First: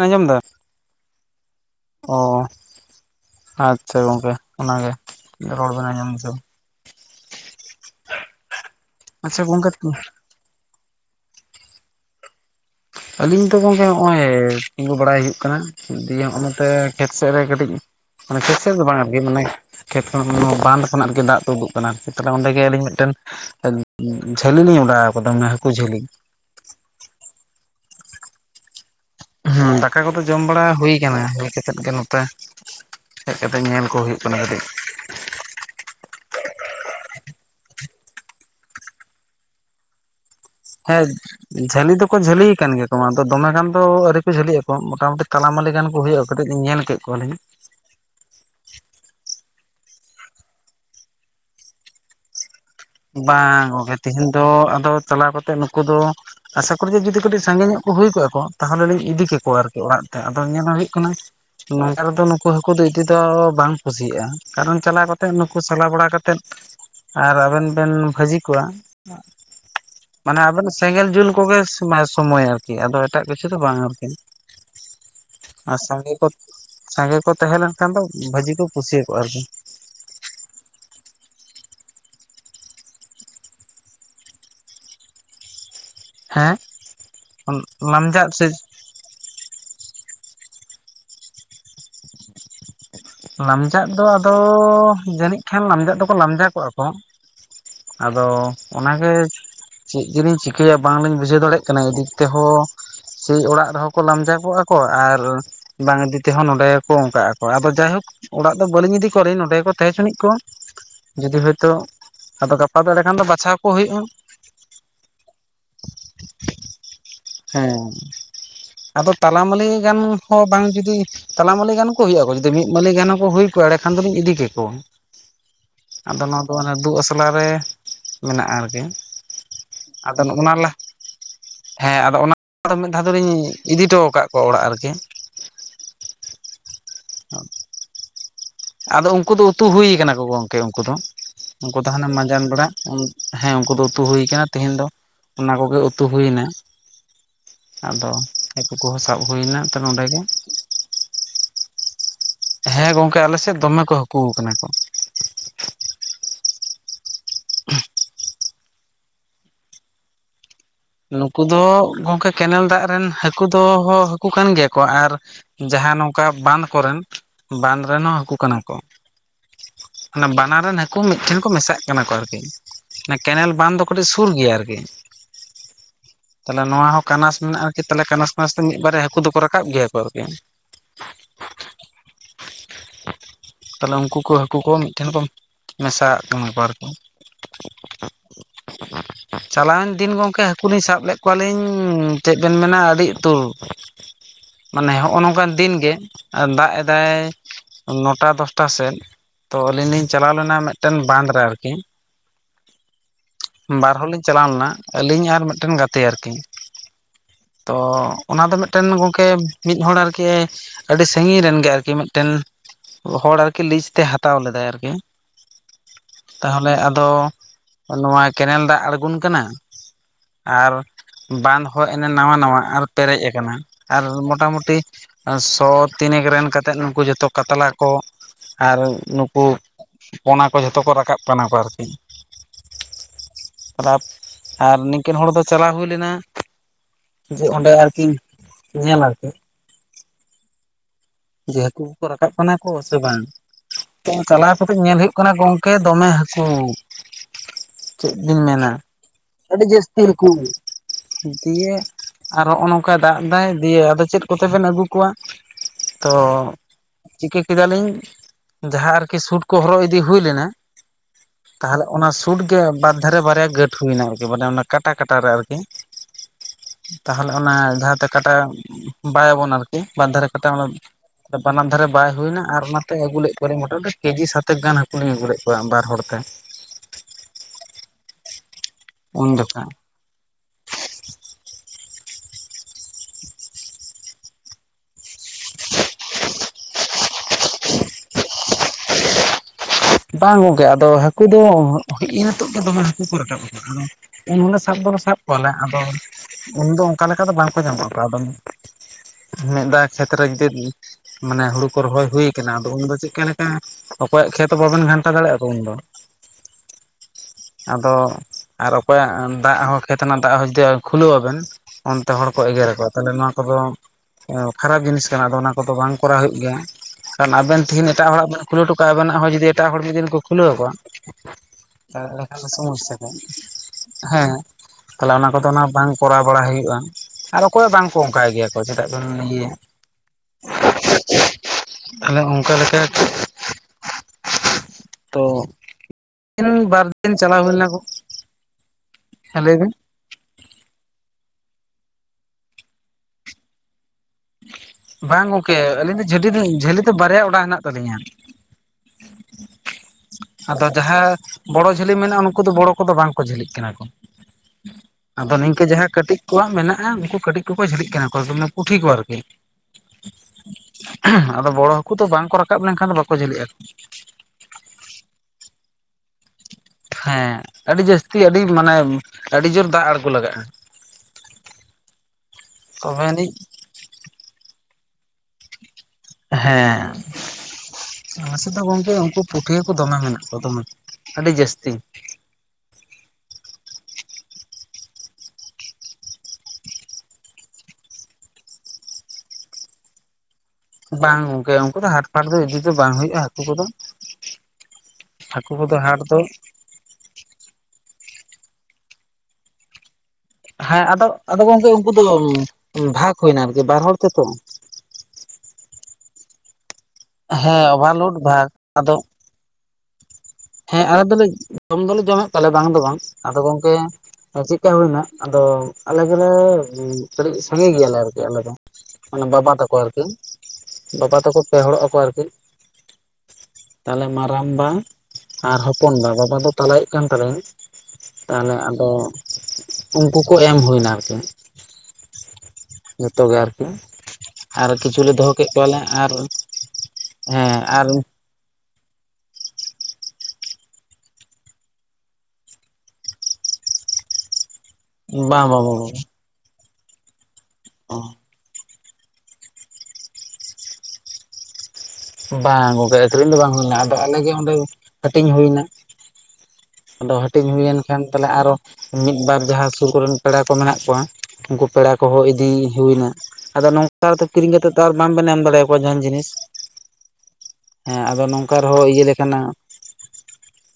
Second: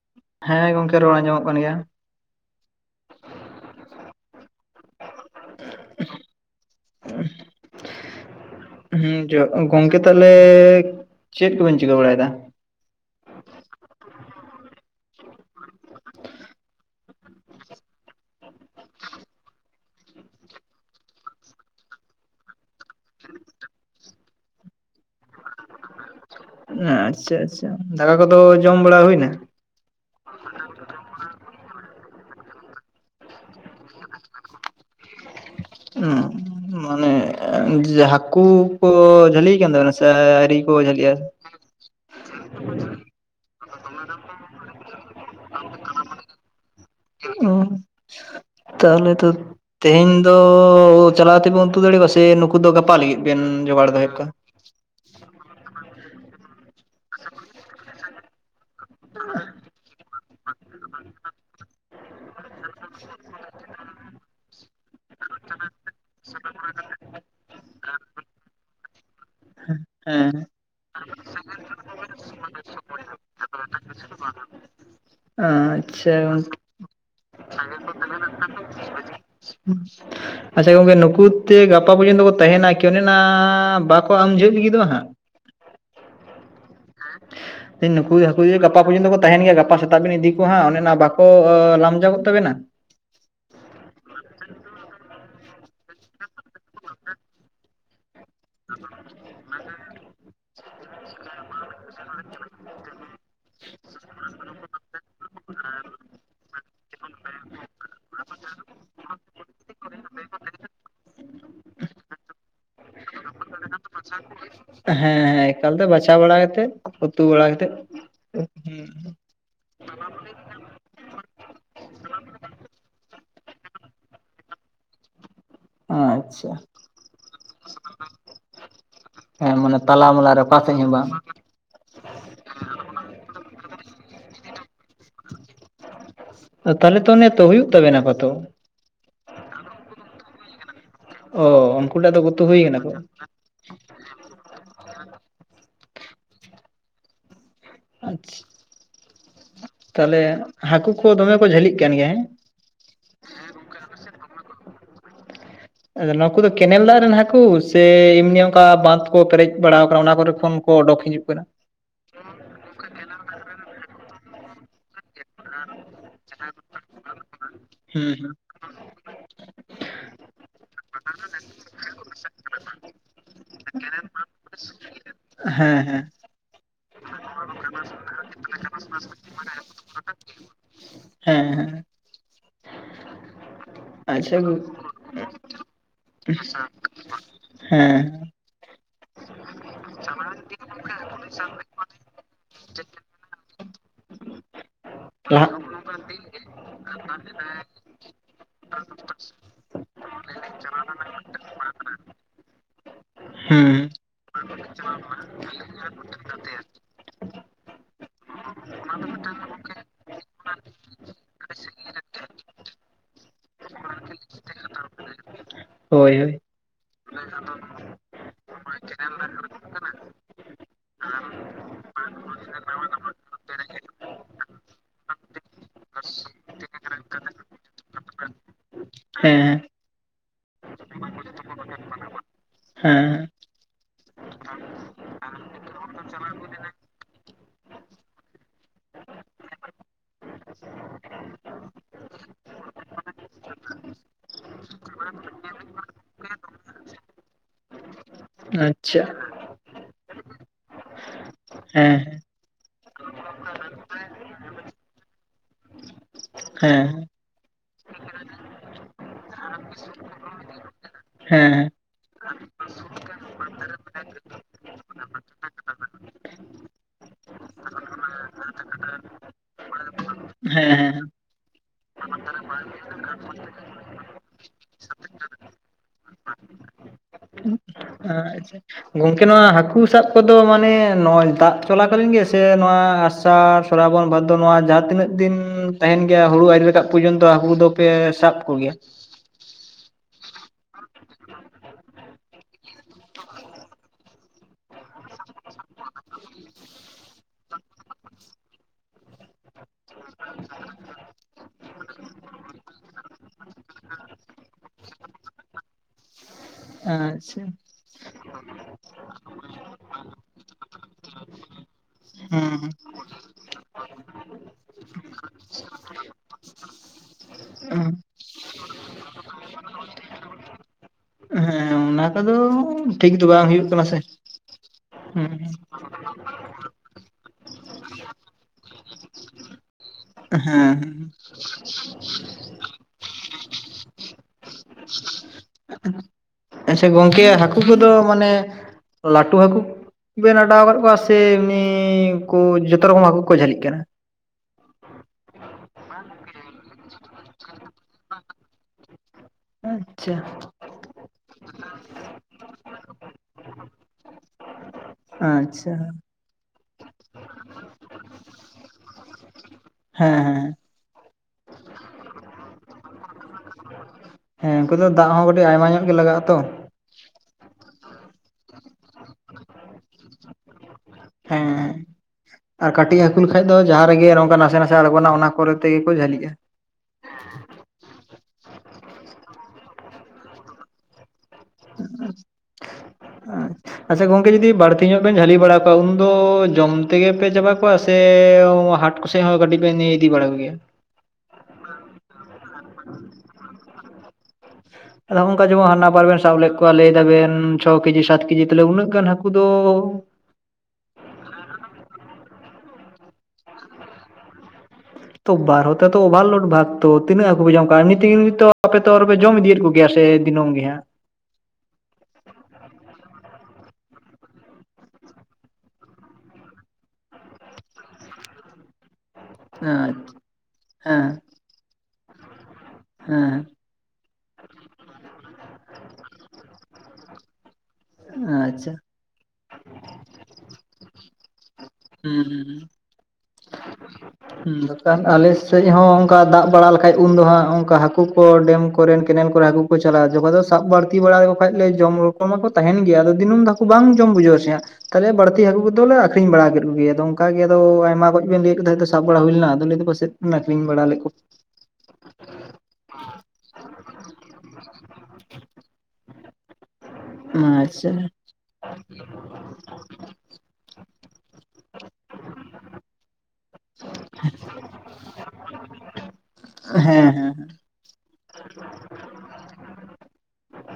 ᱟᱸᱡᱚᱢ ᱫᱟ ᱦᱮᱸ ᱜᱚᱝᱠᱮ ᱨᱚᱲ ᱟᱸᱡᱚᱢᱚᱜ ᱠᱟᱱ ᱜᱮᱭᱟ ᱚ ᱟᱪᱪᱷᱟ ᱜᱚᱝᱠᱮ ᱚᱱᱟᱜᱮ ᱨᱚᱲ ᱵᱮᱱ ᱟᱸᱡᱚᱢᱫᱟ‌ ᱥᱮ ᱵᱟᱝ ᱦᱩᱸ ᱡᱳ ᱜᱚᱝᱠᱮ ᱛᱟᱦᱞᱮ ᱪᱮᱫ ᱠᱚᱵᱮᱱ ᱪᱤᱠᱟᱹ ᱵᱟᱲᱟᱭᱮᱫᱟ ᱟᱹᱞᱤᱧ ᱫᱚ ᱜᱚᱝᱠᱮ ᱦᱚᱸᱜᱼᱚᱭ ᱛᱤᱸᱜᱩ ᱵᱟᱲᱟᱭ ᱦᱩᱭᱩᱜ ᱠᱟᱱᱟ ᱫᱤᱭᱮ ᱦᱚᱸᱜᱼᱚᱭ ᱱᱚᱛᱮ ᱠᱷᱮᱛ ᱥᱮᱫ ᱨᱮ ᱠᱟᱹᱴᱤᱡ ᱢᱟᱱᱮ ᱠᱷᱮᱛ ᱥᱮᱫ ᱫᱚ ᱵᱟᱝ ᱟᱨ ᱠᱤ ᱢᱟᱱᱮ ᱠᱷᱮᱛ ᱠᱷᱱ ᱫᱚ ᱵᱟᱸᱫ ᱠᱷᱚᱱᱟᱜ ᱟᱨᱠᱤ ᱫᱟᱜ ᱛᱩᱫᱩᱜ ᱠᱟᱱᱟ ᱟᱨ ᱛᱟᱦᱮ ᱚᱸᱰᱮᱜᱮ ᱟᱹᱞᱤᱧ ᱢᱤᱫᱴᱮᱱ ᱡᱷᱟᱹᱞᱤ ᱞᱤᱧ ᱚᱰᱟᱣ ᱟᱠᱟᱫᱟ ᱢᱟᱱᱮ ᱦᱟᱠᱩ ᱡᱷᱟᱹᱞᱤ ᱟᱪᱪᱷᱟ ᱟᱪᱪᱷᱟ ᱫᱟᱠᱟ ᱠᱚᱫᱚ ᱡᱚᱢ ᱵᱟᱲᱟ ᱦᱩᱭᱮᱱᱟ ᱦᱮᱸ ᱫᱟᱠᱟ ᱠᱚᱫᱚ ᱡᱚᱢ ᱵᱟᱲᱟ ᱦᱩᱭ ᱠᱟᱱᱟ, ᱦᱩᱭ ᱠᱟᱛᱮᱫ ᱜᱮ ᱱᱚᱛᱮ ᱦᱮᱡ ᱠᱟᱛᱮ ᱧᱮᱞ ᱠᱚ ᱦᱩᱭᱩᱜ ᱠᱟᱱᱟ ᱠᱟᱹᱴᱤᱡ ᱩᱸ ᱢᱟᱱᱮ ᱦᱟᱠᱩ ᱠᱚ ᱡᱷᱟᱹᱞᱤᱭ ᱠᱟᱱ ᱛᱟᱵᱮᱱᱟ ᱥᱮ ᱟᱹᱣᱨᱤ ᱠᱚ ᱦᱮᱡᱽ ᱡᱷᱟᱹᱞᱤᱜᱼᱟ? ᱡᱷᱟᱹᱞᱤ ᱫᱚᱠᱚ ᱡᱷᱟᱹᱞᱤ ᱭᱟᱠᱟᱱ ᱜᱮᱭᱟ ᱠᱚ ᱟᱫᱚ ᱫᱚᱢᱮ ᱜᱟᱱ ᱫᱚ ᱟᱹᱣᱨᱤ ᱠᱚ ᱡᱷᱟᱹᱞᱤᱜ ᱟᱠᱚ ᱢᱚᱴᱟᱢᱩᱴᱤ ᱛᱟᱞᱟ ᱢᱟᱞᱤ ᱜᱟᱱ ᱠᱚ ᱦᱩᱭᱩᱜᱼᱟ ᱠᱟᱹᱴᱤᱡ ᱞᱤᱧ ᱧᱮᱞ ᱠᱮᱫ ᱠᱚᱣᱟᱞᱤᱧ ᱩᱸ ᱛᱟᱦᱞᱮ ᱛᱚ ᱛᱮᱦᱮᱧ ᱫᱚ ᱪᱟᱞᱟᱣ ᱛᱮᱵᱚᱱ ᱩᱛᱩ ᱫᱟᱲᱮᱣᱟᱠᱚᱣᱟ ᱥᱮ ᱱᱩᱠᱩ ᱫᱚ ᱜᱟᱯᱟ ᱞᱟᱹᱜᱤᱫ ᱵᱮᱱ ᱵᱟᱝ ᱡᱚᱜᱟᱲ ᱜᱚᱝᱠᱮ ᱫᱚᱦᱚᱭᱮᱫ ᱠᱚᱣᱟ? ᱛᱤᱦᱤᱧ ᱫᱚ ᱟᱫᱚ ᱪᱟᱞᱟᱣ ᱠᱟᱛᱮᱜ ᱩᱱᱠᱩ ᱫᱚ ᱟᱥᱟ ᱠᱚᱨᱤ ᱡᱩᱫᱤ ᱠᱟᱹᱴᱤᱡ ᱥᱟᱸᱜᱮ ᱧᱚᱜ ᱠᱚ ᱦᱩᱭ ᱠᱚᱜᱼᱟ ᱠᱚ ᱛᱟᱦᱞᱮ ᱞᱤᱧ ᱤᱫᱤ ᱠᱮᱠᱚᱣᱟ ᱟᱨᱠᱤ ᱚᱲᱟᱜ ᱛᱮ ᱟᱫᱚ ᱧᱮᱞ ᱦᱚᱸ ᱦᱩᱭᱩᱜ ᱠᱟᱱᱟ ᱱᱚᱝᱠᱟ ᱨᱮᱫᱚ ᱱᱩᱠᱩ ᱦᱟᱟᱹᱠᱩ ᱫᱚ ᱤᱫᱤ ᱫᱚ ᱵᱟᱝ ᱠᱩᱥᱤᱭᱟᱜᱼᱟ ᱠᱟᱨᱚᱱ ᱪᱟᱞᱟᱣ ᱠᱟᱛᱮᱜ ᱱᱩᱠᱩ ᱥᱟᱞᱟ ᱵᱟᱲᱟ ᱠᱟᱛᱮᱜ ᱟᱨ ᱟᱵᱮᱱ ᱵᱮᱱ ᱵᱷᱟᱹᱡᱤ ᱠᱚᱣᱟ ᱦᱮᱸ ᱢᱟᱱᱮ ᱟᱵᱮᱱ ᱥᱮᱸᱜᱮᱞ ᱡᱩᱞ ᱠᱚᱜᱮ ᱥᱚᱢᱚᱭ ᱟᱨᱠᱤ ᱟᱫᱚ ᱮᱴᱟᱜ ᱠᱤᱪᱷᱩ ᱫᱚ ᱵᱟᱝ ᱟᱨᱠᱤ ᱟᱨ ᱥᱟᱸᱜᱮ ᱟᱪᱪᱷᱟ ᱠᱚ ᱜᱚᱝᱠᱮ ᱥᱟᱸᱜᱮ ᱠᱚ ᱛᱟᱦᱮᱸ ᱞᱮᱱᱠᱷᱟᱱ ᱫᱚ ᱵᱷᱟᱹᱡᱤ ᱠᱚ ᱠᱩᱥᱤᱭᱟᱠᱚᱜᱼᱟ ᱟᱨᱠᱤ ᱦᱩᱸ ᱟᱪᱪᱷᱟ ᱜᱚᱝᱠᱮ ᱱᱩᱠᱩᱛᱮ ᱜᱟᱯᱟ ᱯᱚᱨᱡᱚᱱᱛᱚ ᱠᱚ ᱛᱟᱦᱮᱱᱟ ᱠᱤ ᱚᱱᱮ ᱚᱱᱟ ᱵᱟᱠᱚ ᱟᱢᱡᱷᱟᱹᱜ ᱞᱟᱹᱜᱤᱫᱚᱜᱼᱟ ᱦᱟᱸᱜ ᱦᱮᱸ ᱛᱮᱦᱤᱧ ᱱᱩᱠᱩ ᱞᱟᱢᱡᱟᱜ ᱦᱟᱹᱠᱩ ᱥᱮ ᱜᱟᱯᱟ ᱯᱚᱨᱡᱚᱱᱚ ᱠᱚ ᱛᱟᱦᱮᱱ ᱜᱮᱭᱟ ᱜᱟᱯᱟ ᱥᱮᱛᱟᱜ ᱵᱮᱱ ᱤᱫᱤ ᱠᱚᱣᱟ ᱦᱟᱸᱜ ᱚᱱᱮ ᱚᱱᱟ ᱵᱟᱠᱚ ᱞᱟᱢᱡᱟᱜᱚᱜ ᱛᱟᱵᱮᱱᱟ ᱞᱟᱢᱡᱟᱜ ᱫᱚ ᱟᱫᱚ ᱡᱟᱹᱱᱤᱡ ᱠᱷᱟᱱ ᱞᱟᱢᱡᱟᱜ ᱫᱚᱠᱚ ᱞᱟᱢᱡᱟ ᱠᱚᱜᱼᱟ ᱠᱚ ᱟᱫᱚ ᱚᱱᱟᱜᱮ ᱪᱮᱫ ᱡᱮᱞᱤᱧ ᱪᱤᱠᱟᱹᱭᱟ ᱵᱟᱝᱞᱤᱧ ᱵᱩᱡᱷᱟᱹᱣ ᱫᱟᱲᱮᱭᱟᱜ ᱠᱟᱱᱟ ᱤᱫᱤᱠ ᱛᱮᱦᱚᱸ ᱥᱮ ᱚᱲᱟᱜ ᱨᱮᱦᱚᱸ ᱠᱚ ᱞᱟᱢᱡᱟᱜᱚᱜ-ᱟ ᱠᱚ ᱟᱨ ᱵᱟᱝ ᱤᱫᱤ ᱛᱮᱦᱚᱸ ᱱᱚᱸᱰᱮ ᱜᱮ ᱠᱚ ᱚᱝᱠᱟᱜ-ᱟ ᱠᱚ ᱟᱫᱚ ᱡᱟᱭᱦᱳᱠ ᱚᱲᱟᱜ ᱫᱚ ᱵᱟᱹᱞᱤᱧ ᱤᱫᱤ ᱠᱚᱣᱟ ᱨᱤᱧ ᱱᱚᱸᱰᱮ ᱜᱮᱠᱚ ᱛᱟᱦᱮᱸ ᱦᱚᱪᱚᱱᱤᱡ ᱠᱚ ᱡᱩᱫᱤ ᱦᱳᱭᱛᱳ ᱟᱫᱚ ᱜᱟᱯᱟ ᱫᱚ ᱮᱱᱰᱮᱠᱷᱟᱱ ᱫᱚ ᱵᱟᱪᱷᱟᱣ ᱠᱚ ᱦᱩᱭᱩᱜᱼᱟ ᱦᱮᱸ, ᱮᱠᱟᱞᱛᱮ ᱵᱟᱪᱷᱟᱣ ᱵᱟᱲᱟ ᱠᱟᱛᱮᱫ ᱩᱛᱩ ᱵᱟᱲᱟ ᱦᱮᱸ ᱠᱟᱛᱮᱫ ᱟᱫᱚ ᱛᱟᱞᱟᱢᱟᱞᱤ ᱜᱟᱱ ᱦᱚᱸ ᱵᱟᱝ ᱡᱩᱫᱤ ᱛᱟᱞᱟᱢᱟᱞᱤ ᱜᱟᱱ ᱠᱚ ᱦᱩᱭᱩᱜᱼᱟ ᱠᱚ ᱡᱩᱫᱤ ᱢᱤᱫ ᱢᱟᱹᱞᱤ ᱜᱟᱱᱚ ᱠᱚ ᱦᱩᱭ ᱠᱚᱜ ᱮᱸᱰᱮ ᱠᱷᱟᱱ ᱫᱚᱞᱤᱧ ᱤᱫᱤ ᱠᱮᱠᱚᱣᱟ ᱟᱫᱚ ᱱᱚᱣᱟ ᱟᱪᱪᱷᱟ ᱫᱚ ᱚᱱᱮ ᱫᱩ ᱟᱥᱞᱟᱨ ᱨᱮ ᱢᱮᱱᱟᱜᱼᱟ ᱟᱨᱠᱤ ᱦᱮᱸ ᱢᱟᱱᱮ ᱛᱟᱞᱟ ᱟᱫᱚ ᱢᱟᱞᱟ ᱨᱮ ᱚᱠᱟ ᱚᱱᱟ ᱥᱮᱫ ᱦᱚᱸ ᱵᱟᱝ ᱦᱮᱸ ᱟᱫᱚ ᱚᱱᱟᱫᱚ ᱢᱤᱫ ᱫᱷᱟᱣ ᱫᱚᱞᱤᱧ ᱤᱫᱤ ᱦᱚᱴᱚ ᱟᱠᱟᱫ ᱠᱚᱣᱟ ᱚᱲᱟᱜ ᱨᱮᱜᱮ ᱛᱟᱦᱚᱞᱮ ᱛᱚ ᱚᱱᱮ ᱛᱚ ᱦᱩᱭᱩᱜ ᱛᱟᱵᱮᱱᱟ ᱟᱠᱚᱛᱚ ᱟᱫᱚ ᱩᱱᱠᱩ ᱫᱚ ᱩᱛᱩ ᱦᱩᱭ ᱠᱟᱱᱟ ᱠᱚ ᱜᱚᱜᱠᱮ ᱩᱱᱠᱩ ᱫᱚ ᱚ ᱩᱱᱠᱩ ᱫᱚ ᱦᱟᱱᱮ ᱩᱱᱠᱩᱴᱟᱜ ᱩᱛᱩ ᱢᱟᱸᱡᱟᱱ ᱦᱩᱭ ᱵᱮᱲᱟ ᱠᱟᱱᱟ ᱠᱚ ᱦᱮᱸ ᱩᱱᱠᱩ ᱫᱚ ᱩᱛᱩ ᱦᱩᱭ ᱟᱠᱟᱱᱟ ᱛᱮᱤᱦᱮᱧ ᱫᱚ ᱚᱱᱟ ᱠᱚᱜᱮ ᱩᱛᱩ ᱦᱩᱭᱱᱟ ᱟᱫᱚ ᱟᱪᱪᱷᱟ ᱦᱟᱹᱠᱩ ᱠᱚᱦᱚᱸ ᱥᱟᱵ ᱦᱩᱭᱱᱟ ᱛᱚ ᱱᱚᱸᱰᱮ ᱛᱟᱦᱚᱞᱮ ᱜᱮ ᱦᱟᱹᱠᱩ ᱠᱚ ᱫᱚᱢᱮ ᱠᱚ ᱡᱷᱟᱹᱞᱤᱜ ᱠᱟᱱ ᱜᱮᱭᱟ ᱦᱮᱸ ᱦᱮᱸ ᱜᱚᱝᱠᱮ ᱟᱞᱮᱥᱮᱫ ᱫᱚᱢᱮ ᱠᱚ ᱦᱟᱹᱠᱩ ᱠᱟᱱᱟ ᱠᱚ ᱱᱩᱠᱩ ᱫᱚ ᱠᱮᱱᱮᱞ ᱫᱟᱜ ᱨᱮᱱ ᱦᱟᱹᱠᱩ ᱥᱮ ᱮᱢᱱᱮ ᱚᱱᱠᱟ ᱵᱟᱸᱫᱷ ᱠᱚ ᱯᱮᱨᱮᱡ ᱵᱟᱲᱟ ᱟᱠᱟᱱᱟ ᱚᱱᱟ ᱠᱚᱨᱮ ᱠᱷᱚᱱ ᱠᱚ ᱚᱰᱚᱠ ᱦᱤᱡᱩᱜ ᱱᱩᱠᱩ ᱠᱟᱱᱟ ᱫᱚ ᱜᱚᱝᱠᱮ ᱠᱮᱱᱮᱞ ᱫᱟᱜ ᱨᱮᱱ ᱦᱟᱹᱠᱩ ᱫᱚ ᱦᱚ ᱦᱟᱹᱠᱩ ᱠᱟᱱ ᱜᱮᱭᱟ ᱠᱚ ᱟᱨ ᱡᱟᱦᱟᱸ ᱱᱚᱝᱠᱟ ᱵᱟᱸᱫᱷ ᱠᱚᱨᱮᱱ ᱵᱟᱸᱫᱷ ᱨᱮᱱ ᱦᱩᱸ ᱦᱚᱸ ᱦᱩᱸ ᱦᱟᱹᱠᱩ ᱠᱟᱱᱟ ᱠᱚ ᱚᱱᱟ ᱵᱟᱱᱟᱨ ᱨᱮᱱ ᱦᱟᱹᱠᱩ ᱢᱤᱫᱴᱷᱮᱱ ᱠᱚ ᱢᱮᱥᱟᱜ ᱠᱟᱱᱟ ᱠᱚ ᱟᱨᱠᱤ ᱚᱱᱟ ᱠᱮᱱᱮᱞ ᱵᱟᱸᱫᱽ ᱫᱚ ᱠᱟᱹᱴᱤᱡ ᱥᱩᱨ ᱜᱮᱭᱟ ᱟᱨᱠᱤ ᱦᱮᱸ ᱦᱮᱸ ᱛᱟᱦᱞᱮ ᱱᱚᱶᱟ ᱦᱚᱸ ᱠᱟᱱᱟᱥ ᱢᱮᱱᱟᱜᱼᱟᱠᱤ ᱛᱟᱦᱮ ᱠᱟᱱᱟᱥ ᱠᱟᱱᱟᱥ ᱛᱮ ᱢᱤᱫᱵᱟᱨ ᱦᱟᱹᱠᱩ ᱫᱚᱠᱚ ᱨᱟᱠᱟᱵ ᱜᱮᱭᱟ ᱠᱚ ᱟᱨᱠᱤ ᱦᱮᱸ ᱦᱮᱸ ᱛᱟᱦᱞᱮ ᱩᱱᱠᱩ ᱠᱚ ᱟᱪᱪᱷᱟ ᱦᱟᱹᱠᱩ ᱠᱚ ᱢᱤᱫ ᱴᱮᱱ ᱠᱚ ᱢᱮᱥᱟᱜ ᱠᱟᱱᱟ ᱠᱚ ᱟᱨ ᱠᱤ ᱦᱮᱸ ᱪᱟᱞᱟᱣᱮᱱ ᱫᱤᱱ ᱜᱚᱝ ᱠᱮ ᱦᱟᱹᱠᱩ ᱞᱤᱧ ᱥᱟᱵ ᱞᱮᱫ ᱠᱚᱣᱟᱞᱤᱧ ᱪᱮᱫ ᱵᱮᱱ ᱢᱮᱱᱟ ᱟᱹᱰᱤ ᱩᱛᱟᱹᱨ᱾ ᱢᱟᱱᱮ ᱦᱚᱜᱼᱚᱭ ᱞᱟᱦᱟ ᱱᱚᱝᱠᱟᱱ ᱫᱤᱱ ᱜᱮ ᱫᱟᱜ ᱮᱫᱟᱭ ᱱᱚᱴᱟ ᱫᱚᱥᱴᱟ ᱥᱮᱫ ᱛᱚ ᱟᱹᱞᱤᱧ ᱞᱤᱧ ᱪᱟᱞᱟᱣ ᱞᱮᱱᱟ ᱢᱤᱫ ᱴᱮᱱ ᱵᱟᱸᱫᱽ ᱨᱮ ᱟᱨᱠᱤ ᱦᱮᱸ ᱵᱟᱨ ᱦᱚᱲ ᱞᱤᱧ ᱪᱟᱞᱟᱣ ᱞᱮᱱᱟ ᱟᱹᱞᱤᱧ ᱟᱨ ᱢᱤᱫᱴᱮᱱ ᱜᱟᱛᱮ ᱟᱨᱠᱤ ᱛᱚ ᱚᱱᱟ ᱫᱚ ᱢᱤᱫ ᱴᱮᱱ ᱜᱚᱝᱠᱮ ᱢᱤᱫ ᱦᱚᱲ ᱟᱨᱠᱤ ᱟᱹᱰᱤ ᱥᱟᱺᱜᱤᱧ ᱨᱮᱱ ᱜᱮ ᱟᱨᱠᱤ ᱢᱤᱫ ᱴᱮᱱ ᱦᱚᱲ ᱟᱨᱠᱤ ᱞᱤᱡ ᱛᱮ ᱦᱟᱛᱟᱣ ᱞᱮᱫᱟᱭ ᱟᱨᱠᱤ ᱦᱳᱭ ᱦᱳᱭ ᱛᱟᱦᱚᱞᱮ ᱟᱫᱚ ᱱᱚᱣᱟ ᱠᱮᱱᱮᱞ ᱫᱟᱜ ᱟᱬᱜᱩᱱ ᱠᱟᱱᱟ ᱟᱨ ᱵᱟᱸᱫᱽ ᱦᱚ ᱮᱱᱮ ᱱᱟᱶᱟ ᱱᱟᱶᱟ ᱟᱨ ᱯᱮᱨᱮᱡ ᱟᱠᱟᱱᱟ ᱟᱨ ᱢᱚᱴᱟᱢᱩᱴᱤ ᱥᱚ ᱛᱤᱱᱮᱠ ᱨᱮᱱ ᱠᱟᱛᱮᱫ ᱱᱩᱠᱩ ᱡᱚᱛᱚ ᱠᱟᱛᱞᱟ ᱠᱚ ᱟᱨ ᱱᱩᱠᱩ ᱦᱮᱸ ᱯᱚᱱᱟ ᱠᱚ ᱡᱷᱚᱛᱚ ᱠᱚ ᱨᱟᱠᱟᱵ ᱠᱟᱱᱟ ᱠᱚ ᱟᱨᱠᱤ ᱦᱮᱸ ᱨᱟᱛ ᱟᱨ ᱱᱤᱝᱠᱟᱹᱱ ᱦᱚᱲ ᱫᱚ ᱪᱟᱞᱟᱣ ᱦᱩᱭ ᱞᱮᱱᱟ ᱡᱮ ᱚᱸᱰᱮ ᱟᱨᱠᱤ ᱧᱮᱞ ᱟᱨᱠᱤ ᱡᱮ ᱦᱟᱹᱠᱩ ᱠᱚᱠᱚ ᱨᱟᱠᱟᱵ ᱠᱟᱱᱟ ᱠᱚ ᱥᱮ ᱵᱟᱝ? ᱪᱟᱞᱟᱣ ᱠᱟᱛᱮᱜ ᱧᱮᱞ ᱦᱩᱭᱩᱜ ᱠᱟᱱᱟ ᱜᱚᱝᱠᱮ ᱫᱚᱢᱮ ᱦᱟᱹᱠᱩ ᱪᱮᱫ ᱵᱤᱱ ᱦᱮᱸ ᱢᱮᱱᱟ ᱟᱪᱪᱷᱟ ᱟᱹᱰᱤ ᱡᱟᱹᱥᱛᱤ ᱨᱮᱠᱩ ᱫᱤᱭᱮ ᱦᱮᱸ ᱦᱮᱸ ᱟᱨ ᱦᱚᱜᱼᱚᱭ ᱱᱚᱝᱠᱟᱭ ᱫᱟᱜ ᱫᱟᱭ ᱫᱤᱭᱮ ᱟᱫᱚ ᱪᱮᱫ ᱠᱚᱛᱮ ᱵᱮᱱ ᱟᱹᱜᱩ ᱠᱚᱣᱟ? ᱛᱚ ᱦᱮᱸ ᱪᱤᱠᱟᱹ ᱠᱮᱫᱟᱞᱤᱧ ᱡᱟᱦᱟᱸ ᱟᱨᱠᱤ ᱥᱩᱴ ᱠᱚ ᱦᱚᱨᱚᱜ ᱤᱫᱤ ᱦᱩᱭ ᱞᱮᱱᱟ ᱦᱮᱸ ᱛᱟᱦᱚᱞᱮ ᱚᱱᱟ ᱥᱩᱴ ᱜᱮ ᱵᱟᱫᱽᱫᱷᱟᱨᱮ ᱵᱟᱨᱭᱟ ᱜᱟᱺᱴ ᱦᱩᱭᱱᱟ ᱟᱨᱠᱤ ᱢᱟᱱᱮ ᱚᱱᱟ ᱠᱟᱴᱟ ᱠᱟᱴᱟ ᱨᱮ ᱟᱨᱠᱤ ᱛᱟᱦᱚᱞᱮ ᱚᱱᱟ ᱡᱟᱦᱟᱛᱮ ᱠᱟᱴᱟ ᱵᱟᱭᱟᱵᱚᱱ ᱟᱨᱠᱤ ᱵᱟᱨ ᱫᱷᱟᱨᱮ ᱠᱟᱴᱟᱢᱟᱵ ᱦᱮᱸ ᱵᱟᱱᱟᱨ ᱫᱷᱟᱨᱮ ᱵᱟᱭ ᱦᱩᱭᱱᱟ ᱟᱨ ᱚᱱᱟᱛᱮ ᱟᱹᱜᱩ ᱞᱮᱫ ᱠᱚᱣᱟᱞᱤᱧ ᱢᱚᱴᱟᱢᱩᱴᱤ ᱠᱮᱡᱤ ᱥᱟᱛᱮᱠ ᱜᱟᱱ ᱦᱟᱹᱠᱩᱞᱤᱧ ᱟᱹᱜᱩ ᱞᱮᱫ ᱠᱚᱣᱟ ᱵᱟᱨ ᱦᱚᱲ ᱛᱮ ᱟᱪᱷᱟ ᱜᱚᱝᱠᱮ ᱩᱱ ᱱᱚᱶᱟ ᱡᱚᱠᱷᱚᱱ ᱦᱟᱹᱠᱩ ᱦᱟᱹᱠᱩ ᱥᱟᱵ ᱠᱚᱫᱚ ᱢᱟᱱᱮ ᱱᱚᱜᱚᱭ ᱫᱟᱜ ᱪᱚᱞᱟᱠᱟᱞᱤᱱ ᱜᱮ ᱥᱮ ᱱᱚᱣᱟ ᱟᱥᱟᱲ ᱥᱚᱨᱟᱵᱚᱱ ᱵᱟᱫᱽᱫᱷᱚ ᱱᱚᱣᱟ ᱡᱟᱦᱟᱸ ᱛᱤᱱᱟᱹᱜ ᱫᱤᱱ ᱛᱟᱦᱮᱱ ᱜᱮᱭᱟ ᱦᱩᱲᱩ ᱟᱹᱨᱩ ᱨᱟᱠᱟᱵ ᱯᱚᱨᱡᱚᱱᱛᱚ ᱦᱟᱹᱠᱩ ᱫᱚᱯᱮ ᱥᱟᱵ ᱠᱚᱜᱮᱭᱟ ᱵᱟᱝ ᱜᱚᱝᱠᱮ ᱟᱫᱚ ᱦᱟᱹᱠᱩ ᱫᱚ ᱤᱭᱟᱹ ᱱᱤᱛᱚᱜ ᱫᱚ ᱫᱚᱢᱮ ᱦᱟᱹᱠᱩ ᱠᱚ ᱨᱟᱠᱟᱵ ᱟᱠᱚ ᱟᱫᱚ ᱩᱱᱦᱚᱞᱮ ᱥᱟᱵ ᱫᱚᱞᱮ ᱥᱟᱵ ᱠᱚᱣᱟᱞᱮ ᱟᱫᱚ ᱩᱱᱫᱚ ᱚᱱᱠᱟ ᱞᱮᱠᱟ ᱫᱚ ᱵᱟᱝᱠᱚ ᱧᱟᱢᱚᱜ-ᱟ ᱚᱠᱟᱫᱚᱢ ᱢᱮᱫ ᱫᱟᱜ ᱠᱷᱮᱛ ᱨᱮ ᱡᱩᱫᱤ ᱢᱟᱱᱮ ᱦᱩᱲᱩ ᱠᱚ ᱨᱚᱦᱚᱭ ᱦᱩᱭᱠᱟᱱᱟ ᱟᱫᱚ ᱩᱱᱫᱚ ᱪᱮᱫᱠᱟ ᱞᱮᱠᱟ ᱚᱠᱚᱭᱟᱜ ᱠᱷᱮᱛ ᱚ ᱵᱟᱵᱮᱱ ᱜᱷᱟᱱᱴᱟ ᱫᱟᱲᱮᱭᱟᱜᱼᱟ ᱩᱱ ᱫᱚ ᱟᱡ ᱟᱫᱚ ᱟᱨ ᱚᱠᱚᱭᱟᱜ ᱫᱟᱜ ᱦᱚᱸ ᱠᱷᱮᱛ ᱨᱮᱱᱟᱜ ᱫᱟᱜ ᱦᱚᱸ ᱡᱮ ᱠᱷᱩᱞᱟᱹᱣ ᱟᱵᱮᱱ ᱚᱱᱛᱮ ᱦᱚᱲ ᱠᱚ ᱦᱮᱸ ᱮᱜᱮᱨᱟᱠᱚ ᱛᱟᱦᱞᱮ ᱱᱚᱣᱟ ᱠᱚᱫᱚ ᱠᱷᱟᱨᱟᱯ ᱡᱤᱱᱤᱥ ᱠᱟᱱᱟ ᱟᱫᱚ ᱚᱱᱟ ᱠᱚᱫᱚ ᱵᱟᱝ ᱠᱚᱨᱟᱣ ᱦᱩᱭᱩᱜ ᱜᱮᱭᱟ ᱠᱷᱟᱱ ᱟᱵᱮᱱ ᱛᱤᱦᱤᱧ ᱮᱴᱟᱜ ᱦᱚᱲᱟᱜ ᱵᱮᱱ ᱠᱷᱩᱞᱟᱹᱣ ᱴᱚᱠᱟᱜᱼᱟ ᱟᱵᱮᱱᱟᱜ ᱦᱚᱸ ᱡᱩᱫᱤ ᱮᱴᱟᱜ ᱦᱚᱲ ᱢᱤᱫ ᱫᱤᱱ ᱠᱚ ᱠᱷᱩᱞᱟᱹᱣ ᱠᱚᱣᱟ ᱦᱮᱸ ᱚᱱᱟ ᱠᱚᱫᱚ ᱛᱟᱦᱞᱮ ᱥᱚᱢᱚᱥᱥᱟ ᱠᱚ ᱴᱷᱤᱠ ᱫᱚ ᱵᱟᱝ ᱦᱩᱭᱩᱜ ᱠᱟᱱᱟ ᱥᱮ ᱦᱮᱸ ᱛᱟᱦᱚᱞᱮ ᱚᱱᱟ ᱦᱮᱸ ᱠᱚᱫᱚ ᱚᱱᱟ ᱵᱟᱝ ᱠᱚᱨᱟᱣ ᱵᱟᱲᱟ ᱦᱩᱭᱩᱜᱼᱟ ᱟᱨ ᱚᱠᱚᱭ ᱵᱟᱝᱠᱚ ᱚᱱᱠᱟᱭ ᱜᱮᱭᱟ ᱠᱚ ᱪᱮᱫᱟᱜ ᱵᱮᱱ ᱤᱭᱟᱹ ᱦᱮᱸ ᱦᱮᱸ [inaudible] ᱛᱟᱦᱚᱞᱮ ᱚᱱᱠᱟ ᱞᱮᱠᱟ ᱛᱚ ᱤᱱ ᱵᱟᱨ ᱫᱤᱱ [unintelligible] ᱪᱟᱞᱟᱣ ᱦᱩᱭ ᱦᱟᱹᱠᱩ ᱞᱮᱱᱟ ᱠᱚᱫᱚ ᱢᱟᱱᱮ ᱞᱟᱹᱴᱩ ᱞᱟᱹᱭ ᱦᱟᱹᱠᱩ ᱵᱤᱱ [unintelligible] ᱚᱰᱟᱣ ᱠᱟᱫ ᱠᱚᱣᱟ ᱥᱮ ᱮᱢᱱᱤ ᱠᱚ ᱡᱚᱛᱚ ᱨᱚᱠᱚᱢ ᱦᱟᱹᱠᱩ ᱠᱚ ᱡᱷᱟᱹᱞᱤᱜ ᱠᱟᱱᱟ ᱵᱟᱝ ᱜᱚᱝᱠᱮ ᱟᱹᱞᱤᱧ ᱫᱚ ᱡᱷᱟᱹᱞᱤ ᱫᱚ ᱡᱷᱟᱹᱞᱤ ᱫᱚ ᱵᱟᱨᱭᱟ ᱚᱰᱟᱣ ᱦᱮᱱᱟᱜ ᱛᱟᱹᱟᱞᱤᱧᱟ ᱟᱪᱪᱷᱟ ᱟᱫᱚ ᱡᱟᱦᱟᱸ ᱵᱚᱲᱚ ᱡᱷᱟᱹᱞᱤ ᱢᱮᱱᱟᱜᱼᱟ ᱩᱱᱠᱩ ᱫᱚ ᱵᱚᱲᱚ ᱠᱚᱫᱚ ᱵᱟᱝᱠᱚ ᱡᱷᱟᱹᱞᱤᱜ ᱠᱟᱱᱟ ᱠᱚ ᱟᱫᱚ ᱱᱤᱝᱠᱟᱹ ᱟᱪᱪᱷᱟ ᱡᱟᱦᱟᱸ ᱠᱟᱹᱴᱤᱡ ᱠᱚᱣᱟᱜ ᱢᱮᱱᱟᱜᱼᱟ ᱩᱱᱠᱩ ᱠᱟᱹᱴᱤᱡ ᱠᱚᱠᱚ ᱡᱷᱟᱞᱤᱜ ᱠᱟᱱᱟ ᱠᱚ ᱯᱩᱴᱷᱤ ᱠᱚ ᱟᱨᱠᱤ ᱦᱮᱸ ᱦᱮᱸ [unintelligible] ᱟᱫᱚ ᱵᱚᱲᱚ ᱦᱟᱹᱠᱩ ᱫᱚ ᱵᱟᱝᱠᱚ ᱨᱟᱠᱟᱵ ᱞᱮᱱᱠᱷᱟᱱ ᱫᱚ ᱵᱟᱠᱚ ᱡᱷᱟᱹᱞᱤᱜᱼᱟ ᱦᱮᱸ ᱩᱱᱠᱩ ᱫᱚ ᱫᱟᱜ ᱦᱚᱸ ᱠᱟᱹᱴᱤᱡ ᱟᱭᱢᱟ ᱧᱚᱜ ᱜᱮ ᱞᱟᱜᱟᱜᱼᱟ ᱛᱚ ᱦᱮᱸ ᱟᱹᱰᱤ ᱡᱟᱹᱥᱛᱤ ᱟᱹᱰᱤ ᱢᱟᱱᱮ ᱟᱹᱰᱤ ᱡᱳᱨ ᱫᱟᱜ ᱟᱬᱜᱳ ᱞᱟᱜᱟᱜᱼᱟ ᱦᱮᱸ ᱟᱨ ᱠᱟᱹᱴᱤᱡ ᱛᱚᱵᱮ ᱦᱟᱹᱠᱩ ᱟᱹᱱᱤᱡ ᱞᱮᱠᱷᱟᱱ ᱫᱚ ᱡᱟᱦᱟᱸ ᱨᱮᱜᱮ ᱱᱚᱝᱠᱟ ᱱᱟᱥᱮ ᱱᱟᱥᱮ ᱟᱬᱜᱳᱱᱟ ᱚᱱᱟ ᱠᱚᱨᱮ ᱛᱮᱜᱮ ᱠᱚ ᱡᱷᱟᱹᱞᱤᱜᱼᱟ ᱦᱮᱸ [inaudible] ᱟᱞᱮ ᱥᱮᱫ ᱫᱚ ᱜᱚᱝᱠᱮ ᱩᱱᱠᱩ ᱯᱩᱴᱷᱤ ᱦᱟᱹᱠᱩ ᱫᱚᱢᱮ ᱢᱮᱱᱟᱜ ᱠᱚᱣᱟ ᱫᱚᱢᱮ ᱟᱹᱰᱤ ᱡᱟᱹᱥᱛᱤ [inaudible] ᱟᱪᱪᱷᱟ ᱜᱚᱝᱠᱮ ᱡᱩᱫᱤ ᱵᱟᱹᱲᱛᱤ ᱧᱚᱜ ᱵᱮᱱ ᱡᱷᱟᱹᱞᱤ ᱵᱟᱲᱟ ᱠᱚᱣᱟ ᱩᱱᱫᱚ ᱡᱚᱢ ᱛᱮᱜᱮ ᱯᱮ ᱪᱟᱵᱟ ᱠᱚᱣᱟ ᱥᱮ ᱦᱟᱴ ᱠᱚᱥᱮᱫ ᱦᱚᱸ ᱠᱟᱹᱴᱤᱡ ᱵᱮᱱ ᱤᱫᱤ ᱵᱟᱲᱟ ᱠᱚ ᱜᱮᱭᱟ ᱵᱟᱝ ᱜᱚᱝᱠᱮ ᱩᱱᱠᱩ ᱫᱚ ᱦᱟᱴᱯᱷᱟᱴ ᱫᱚ ᱤᱫᱤ ᱫᱚ ᱵᱟᱝ ᱦᱩᱭᱩᱜᱼᱟ ᱦᱟᱹᱠᱩ ᱠᱚᱫᱚ ᱟᱫᱚ ᱦᱚᱝᱠᱟ ᱦᱟᱹᱠᱩ ᱡᱮᱢᱚᱱ ᱠᱚᱫᱚ ᱦᱟᱱᱟ ᱦᱟᱴ ᱵᱟᱨ ᱫᱚ ᱵᱮᱱ ᱥᱟᱵ ᱞᱮᱫ ᱠᱚᱣᱟ [unintelligible] ᱞᱟᱹᱭ ᱫᱟᱵᱮᱱ ᱪᱷᱚ ᱠᱮᱡᱤ ᱥᱟᱛ ᱠᱮᱡᱤ ᱛᱟᱦᱟᱞᱮ ᱩᱱᱟᱹᱜ ᱜᱟᱱ ᱦᱟᱹᱠᱩ ᱫᱚ ᱦᱮᱸ ᱟᱫᱚ ᱟᱫᱚ ᱜᱚᱝᱠᱮ ᱩᱱᱠᱩ ᱫᱚ ᱵᱷᱟᱜᱽ ᱦᱩᱭᱱᱟ ᱟᱨᱠᱤ ᱵᱟᱨ ᱦᱚᱲ ᱛᱮᱛᱚ ᱛᱚ ᱵᱟᱨ ᱦᱚᱲ ᱛᱮ ᱛᱚ ᱚᱵᱷᱟᱨᱞᱳᱰ ᱵᱷᱟᱜ ᱛᱚ ᱛᱤᱱᱟᱹᱜ ᱦᱟᱹᱠᱩ ᱯᱮ ᱦᱮᱸ ᱡᱚᱢ ᱠᱚᱣᱟ ᱮᱢᱱᱤ ᱛᱮ ᱳᱵᱷᱟᱨᱞᱳᱰ ᱵᱷᱟᱜᱽ ᱛᱚ ᱟᱯᱮ ᱛᱚ ᱟᱫᱚ ᱟᱨ ᱡᱚᱢ ᱮᱫᱤᱭᱮᱫ ᱠᱚ ᱜᱮᱭᱟ ᱥᱮ ᱫᱤᱱᱟᱹᱢ ᱜᱮ ᱦᱮᱸ ᱟᱞᱮ ᱫᱚᱞᱮ ᱡᱚᱢ ᱫᱚᱞᱮ ᱡᱚᱢᱮᱫ ᱠᱚᱣᱟ ᱞᱮ ᱵᱟᱝ ᱫᱚ ᱵᱟᱝ ᱟᱫᱚ ᱜᱚᱝᱠᱮ [unintelligible] ᱪᱮᱫᱮᱠᱟ ᱦᱩᱭᱱᱟ ᱟᱫᱚ ᱟᱞᱮ ᱫᱚᱞᱮ ᱠᱟᱹᱴᱤᱡ ᱥᱟᱸᱜᱮ ᱜᱮᱭᱟᱞᱮ ᱟᱨᱠᱤ ᱟᱞᱮ ᱫᱚ ᱢᱟᱱᱮ ᱵᱟᱵᱟ ᱛᱟᱠᱚ ᱦᱟᱸᱜ? ᱟᱨᱠᱤ ᱟᱪᱪᱷᱟ ᱵᱟᱵᱟ ᱛᱟᱠᱚ ᱯᱮ ᱦᱚᱲᱚᱜ ᱟᱠᱚ ᱟᱨᱠᱤ ᱦᱩᱸ ᱛᱟᱦᱚᱞᱮ ᱢᱟᱨᱟᱝᱵᱟ ᱟᱨ ᱦᱚᱯᱚᱱᱵᱟ ᱵᱟᱵᱟ ᱫᱚ ᱛᱟᱞᱟᱭᱤᱫ ᱠᱟᱱ ᱛᱟᱞᱮᱭᱫ ᱦᱮᱸ ᱛᱟᱦᱚᱞᱮ ᱟᱪᱪᱷᱟ ᱟᱫᱚ ᱩᱱᱠᱩ ᱠᱚ ᱮᱢ ᱦᱩᱭᱱᱟ ᱟᱨᱠᱤ ᱦᱩᱸ ᱦᱩᱸ ᱦᱩᱸ ᱡᱚᱛᱚ ᱜᱮ ᱟᱨᱠᱤ ᱟᱨ ᱦᱮᱸ ᱫᱚᱠᱟᱱ ᱠᱤᱪᱷᱩ ᱞᱮ ᱫᱚᱦᱚ ᱟᱞᱮ ᱠᱮᱫ ᱥᱮᱫ ᱠᱚᱣᱟᱞᱮ ᱦᱚᱸ ᱟᱨ ᱚᱱᱠᱟ ᱫᱟᱜ ᱵᱟᱲᱟ ᱞᱮᱠᱷᱟᱡ ᱩᱱ ᱫᱚ ᱦᱟᱸᱜ ᱦᱮᱸ ᱚᱱᱠᱟ ᱟᱨ ᱦᱟᱹᱠᱩ ᱠᱚ ᱰᱮᱢ ᱠᱚᱨᱮᱱ ᱠᱮᱱᱮᱞ ᱠᱚᱨᱮ ᱦᱟᱹᱠᱩ ᱠᱚ ᱪᱟᱞᱟᱜᱼᱟ ᱡᱚᱠᱷᱚᱱ ᱫᱚ ᱥᱟᱵ ᱵᱟᱹᱲᱛᱤ ᱵᱟᱲᱟᱠᱚ ᱠᱷᱟᱡ ᱞᱮ ᱡᱚᱢ [unintelligible] ᱛᱟᱦᱮᱱ ᱜᱮᱭᱟ ᱟᱫᱚ ᱫᱤᱱᱟᱹᱢ ᱫᱚ ᱦᱟᱹᱠᱩ ᱵᱟᱝ ᱡᱚᱢ ᱵᱩᱡᱷᱟᱹᱣᱟᱪᱮ ᱛᱟᱦᱚᱞᱮ ᱵᱟᱹᱲᱛᱤ ᱵᱟᱝ ᱦᱟᱹᱠᱩ ᱵᱟᱝ ᱠᱚ ᱵᱟᱝ ᱫᱚᱞᱮ ᱟᱠᱷ ᱟᱠᱠᱷᱨᱤᱧ ᱵᱟᱲᱟ ᱠᱮᱫ ᱠᱚᱜᱮᱭᱟ ᱟᱫᱚ ᱚᱱᱠᱟ ᱜᱮ ᱟᱫᱚ ᱚ ᱟᱭᱢᱟ ᱠᱷᱚᱡ ᱵᱮᱱ ᱞᱟᱹᱭ ᱠᱮᱫᱟ ᱥᱟᱵ ᱵᱟᱲᱟ ᱦᱩᱭ ᱞᱮᱱᱟ ᱟᱫᱚ [unintelligible] ᱞᱟᱹᱭ ᱫᱚ ᱯᱟᱥᱮᱫ ᱟᱠᱷᱨᱤᱧ ᱵᱟᱲᱟ ᱞᱮᱫ ᱠᱚ ᱵᱟᱝ ᱜᱚᱝᱠᱮ ᱟᱹᱠᱷᱨᱤᱧ ᱫᱚ ᱵᱟᱝ ᱦᱩᱭ ᱞᱮᱱᱟ ᱟᱫᱚ ᱟᱞᱮ ᱜᱮ ᱚᱸᱰᱮ ᱦᱟᱹᱴᱤᱧ ᱦᱩᱭᱱᱟ ᱟᱫᱚ ᱦᱟᱹᱴᱤᱧ ᱦᱩᱭᱮᱱ ᱟᱪᱪᱷᱟ ᱠᱷᱟᱱ ᱛᱟᱦᱚᱞᱮ ᱟᱨᱚ ᱢᱤᱫ ᱵᱟᱨ ᱡᱟᱦᱟᱸ ᱥᱩᱨ ᱠᱚᱨᱮᱱ ᱯᱮᱲᱟ ᱠᱚ ᱢᱮᱱᱟᱜ ᱠᱚᱣᱟ ᱩᱱᱠᱩ ᱯᱮᱲᱟ ᱠᱚᱦᱚᱸ ᱤᱫᱤ ᱦᱩᱭ ᱱᱟ ᱟᱫᱚ ᱱᱚᱝᱠᱟ ᱠᱤᱨᱤᱧ ᱠᱟᱛᱮ ᱛᱚ ᱟᱨ ᱵᱟᱝ ᱵᱮᱱ ᱮᱢ ᱫᱟᱲᱮᱭᱟ ᱠᱚᱣᱟ ᱡᱟᱦᱟᱱ ᱡᱤᱱᱤᱥ ᱦᱮᱸ ᱦᱮᱸ ᱦᱮᱸ ᱟᱫᱚ ᱱᱚᱝᱠᱟ ᱨᱮᱦᱚᱸ ᱤᱭᱟᱹ ᱞᱮᱠᱷᱟᱱᱟ